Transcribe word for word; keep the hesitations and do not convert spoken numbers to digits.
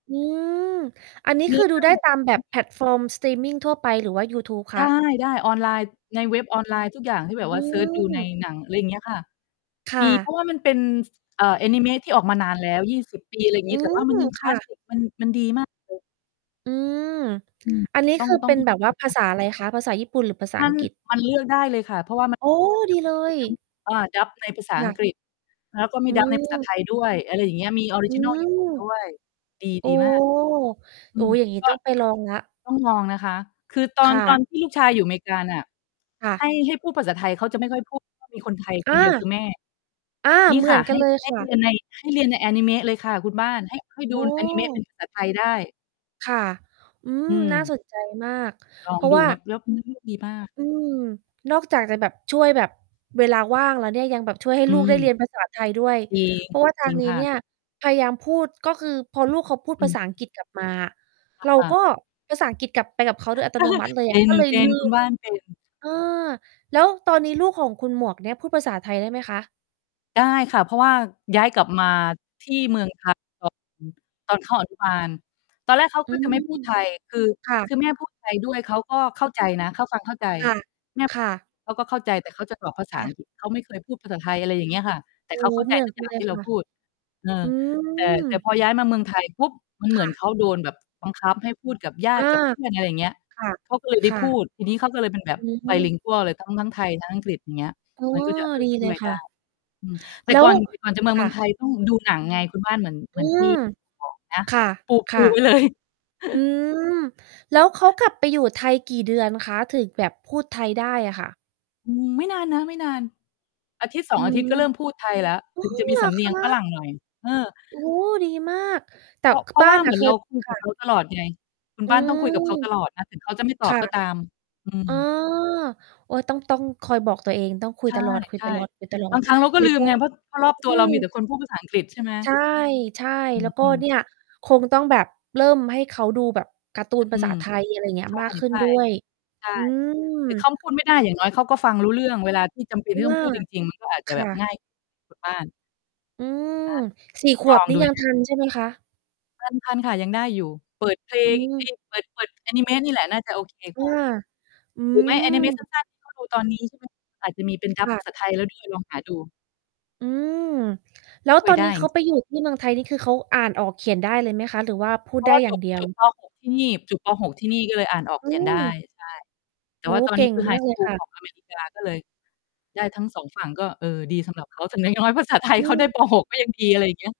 อืม อันนี้เนืค้ืออเรดูื่อไงด้แบบ ตามแบบ แพลตฟอร์มสตรีมมิงทั่วไป หรือว่ายูทูบคไะ? ด้ ๆ ออนไลน์ ในเว็บออนไลน์ทุกอย่างที่แบบอืว่าเซิร์ชดูในม หนัง อะไรเงี้ยค่ะ ค่มี เพราะ ะว่ามันเป็น ส เอ่อ อานิเมะที่ออกมานานแล้ว ยี่สิบ ปี อะไรองืี้ แต่ว่ามัม นยังคคล่าสะ สิค มัน มันดี มากเลย อืม อืม อันนี้ต้อคง ือต้เอปง ็นแบบว่าภาษาอะไรคะ ภาษาญี่ปุ่นหรือภาษามัอน ังกฤษ? มันเลือกได้เลยค่ะ เพราะว่า มัน โอ้ มันจดะีมเลีย ทั้ง อา dub ในภาษาคอั่ะ งกฤษ แล้วก็มี อืdub ในภาษา ม ไทยด้วย อะไรอย่างเงี้ย มีออริอืจินัล ญี่ปุ่นม ด้วย ดี โอ้ ดีมาก อโือ้โม ฮ อย่างนี้ก็ ต้องไปลองแล้ว ต้องลองนะคะ คือตอคน ่ตะ อนที่ลูกชายอยู่อเมกาน่ะ ค่ใะ ห้ ให้พูดภาษาไทยเขาจะไม่ค่อย พูด เพราะ มีคนไทยอคา นเดียวคือแม่ อา นี่เหมืค่อะ นใกหัน้ เลยใหค้่ะ เรียนใน ให้เรียนในอานิเมะเลยค่ะคุณบ้าน ให้ ให้ดอู๋อานิเมะ เป็อ นภาษา ไทยได้ ค่ะ อืม อืน่าม สนใจมาก ลอเพงราะดูว่า นะ แล้ว เนื้อเรื่อง ดีมาก อืม นอกจากจะแบบช่วยแบบเวลาว่างแล้วเนี่ย ยังแบบช่วยให้อืลูกได้เรีม ยนภาษาไทยด้วย จริง เพราะว่าทาจริงงนี้ค่เะ นี่ยพยายามพูด ก็คือพอลูกเขาพูดอืภาอษาฮอังกึ ฤษกลับมาอะ อเราา ก็ภาษาอังกฤษกลับไปกับเขาโดยอัตโนมัติเลยอเะ ก็เลย ป็ลืน ๆ คุณม บ้าน เป็น เออ แล้วตอน นี้ลูกของคุณหมวกเนี้ยพูดภาษาไทยได้ไหมคะ? ได้ค่ะ เพราะว่าย้ายกลับมาที่เมือง ไทยตอน ตอนเข้า อนุ บาล ตอนแรกเขาอืก็จะม ไม่พูดไทย คือ ค่คะ ือแม่พูดไทยด้วยเขาก็เข้าใจนะ เข้า ฟังเข้าใจ แม่ คพ ่ะ ๆ เขาก็เข้าใจ แต่เขาจะบอกภาษคาอ่ัะ งกฤษ เขาไม่เคยพูดภาษาไทย อะไรอย่างเงี้ยค่ะ แตโอ่้เขาโฮ เข้าใเจหมือนทุกกัอยน่าเลงยที่เครา่ะ พูด เอออ ืแต่ แต่ม พอย้ายมาเมืองไทยปุ๊บ มันเคหมื่อนะ เขาโดนแบบบังคับให้พูดกับญาอตา ิกับเพื่อน อะไรเงี้ย คเขาก็เลยได้่ะ พูๆ ด ทีนี้เขาก็เลยเป็นแบอบ ืม bilingual เลย ทั้ง ทั้งไทยทั้งอังกฤษ อย่างเงี้ย อ๋อ มันก็จะ เอดอ ีชเล่วยยคไ่ด้ ะ อือ แต่แล้ก่ว อน แต่ก่อนจะเมคื่องะ ไทยต้องดูหนังไงคุณบ้าน เหมือน เหมอืือนที่ม บอกนะ ค่ะ ปู คปู่ะ ไว้ เลย อืม แล้วเขากลับไปอยู่ไทยกี่เดือนคะ ถึงแบบพูดไทยได้อะค่ะ? อืม ไม่นานนะ ไม่นาน อาทิตย์สออืง อาทม ิตย์ก็เริ่มพอูดไทยแล้ว ถึง้จะอ มีเหรสอำเนคียงะ? ฝรั่งหน่อย เออ โอ้ ดีมาก แต่ เพราะ ค เพราบะ้วา่านเอหมะ ือนเคเรย า คุยคกั่บเะ ขา ตลอดไง คุณอืบ้านต้องม คุยกับเขาตลอดนะ ถึงเขาจะไม่ตคอบ่ะ ก็ตาม อือ๋อ ม โอ๊ย ต้อง ต้องคอยบอกตัวเอง ต้องคุใยตลอด ช่ ๆ ๆ ๆ บางครั้งเราก็ไม่ลืพมูไง ด เพราะ เพราะรอบอตัวืเราม มีแต่คนพูดภาษาอังกฤษ ใช่ไหม ใช่ อืๆ แล้อ วก็อืม เนี่ย คงต้องแบบเริ่มให้เขาดูแบบการ์ตูนภอืาษาม ไทย อะไรเงี้ใย ช่ มากขึ้ใชน่ ด้วย ใช่ อืม แต่เขาพูดไม่ได้อย่างน้อยเขาก็ฟังรู้เรื่อง เวลาที่จำเป็นเพทรีา่ะตว้อง่า พูดจริง ๆ มันก็อาจจคะแบ่บะ ง่าย คุณ บ้าน อืม อา สี่ ต้อง ขลวบองนี่ดู ยันงทะ ันใช่ไหมคะ? ทัน ทันค่ะ ยังได้อยู่ เปิดเพลอืง เอม ๊ย เปิด เปิดอานิเมะนี่แหละน่าจะโอเคอกา ว่า อืหรือไม่ อานิเมะสม ั้น ๆ ที่เขา ดูตอนนี้ ใช่ไหม อาจจะมีเป็น คdub ่ภะ าษา ไทยแล้ว ด้วย ลองหาดู อืม แล้วช่ตวอยนไดนี้้ เขาจ ไปอยู่ที่เมืองไทยนี่คือ เขาอ่านออกเขียนได้เลยไหมคะ หรือว่าพูดเพรไาดะ้ว่าอย่จางบ เดียจว? บ ป. หก ที่นี่ จบ ป. หก ที่นี่ก็เลยอ่านออกอเืขียนได้ ม ใช่ แตโ่อ้ว่โาฮ ตอนเกนี่้งคือไฮมากสเลยกูคล ่ขะ องอเมริกา ก็เลย ได้ทั้ง สอง ฝั่งก็เออดีสำหรับเขา แต่น้อย ๆ ภาษาไทยอเขาได้ ืม ป. หก ก็ยังดี อะไรอย่างเงี้ย